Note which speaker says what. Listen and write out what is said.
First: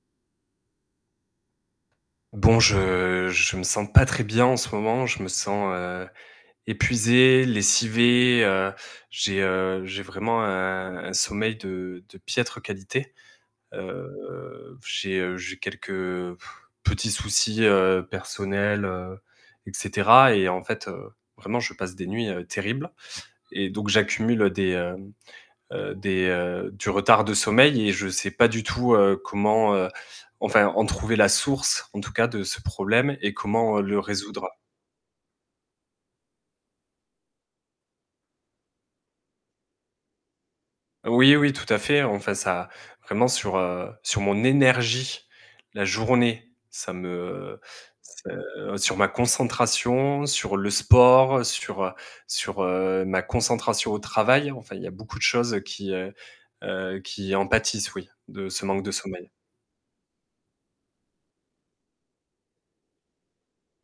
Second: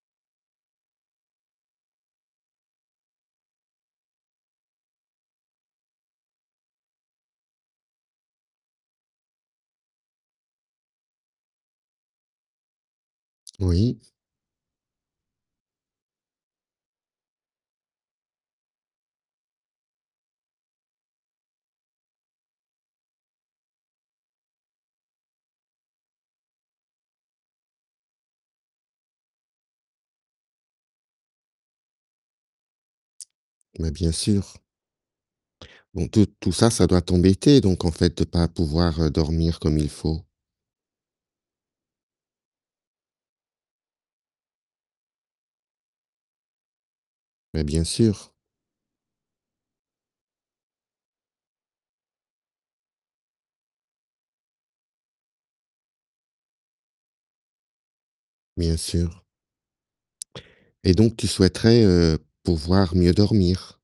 Speaker 1: Bon, je je me sens pas très bien en ce moment. Je me sens, heu, épuisé, lessivé, heu, j'ai, heu, j'ai vraiment un un sommeil de de piètre qualité.
Speaker 2: Oui.
Speaker 1: Heu, p j'ai, heu, j'ai quelques, heu, petits soucis, heu, personnels, heu, et cetera. Et en fait, heu, vraiment je passe des nuits, heu, terribles. Et donc j'accumule des, hem, heu des heu, du retard de sommeil et je sais pas du tout, heu, comment, heu, enfin, en trouver la source en tout cas, de ce problème et comment, heu,
Speaker 2: Mais
Speaker 1: le
Speaker 2: bien
Speaker 1: résoudre.
Speaker 2: sûr. Donc tout tout ça, ça doit t'embêter, donc en fait de pas pouvoir, heu, dormir, heu, comme il faut.
Speaker 1: Oui, oui, tout à fait. Enfin, ça, vraiment, sur, heu, sur mon énergie la journée. Ça me
Speaker 2: Bah bien sûr.
Speaker 1: se sur ma concentration, sur le sport, sur, heu, sur, heu, ma concentration au travail. Enfin, il y a beaucoup de choses qui, heu heu, qui en pâtissent, oui, de ce
Speaker 2: Bien
Speaker 1: manque de
Speaker 2: sûr.
Speaker 1: sommeil.
Speaker 2: Et donc tu souhaiterais, heu, pouvoir mieux dormir.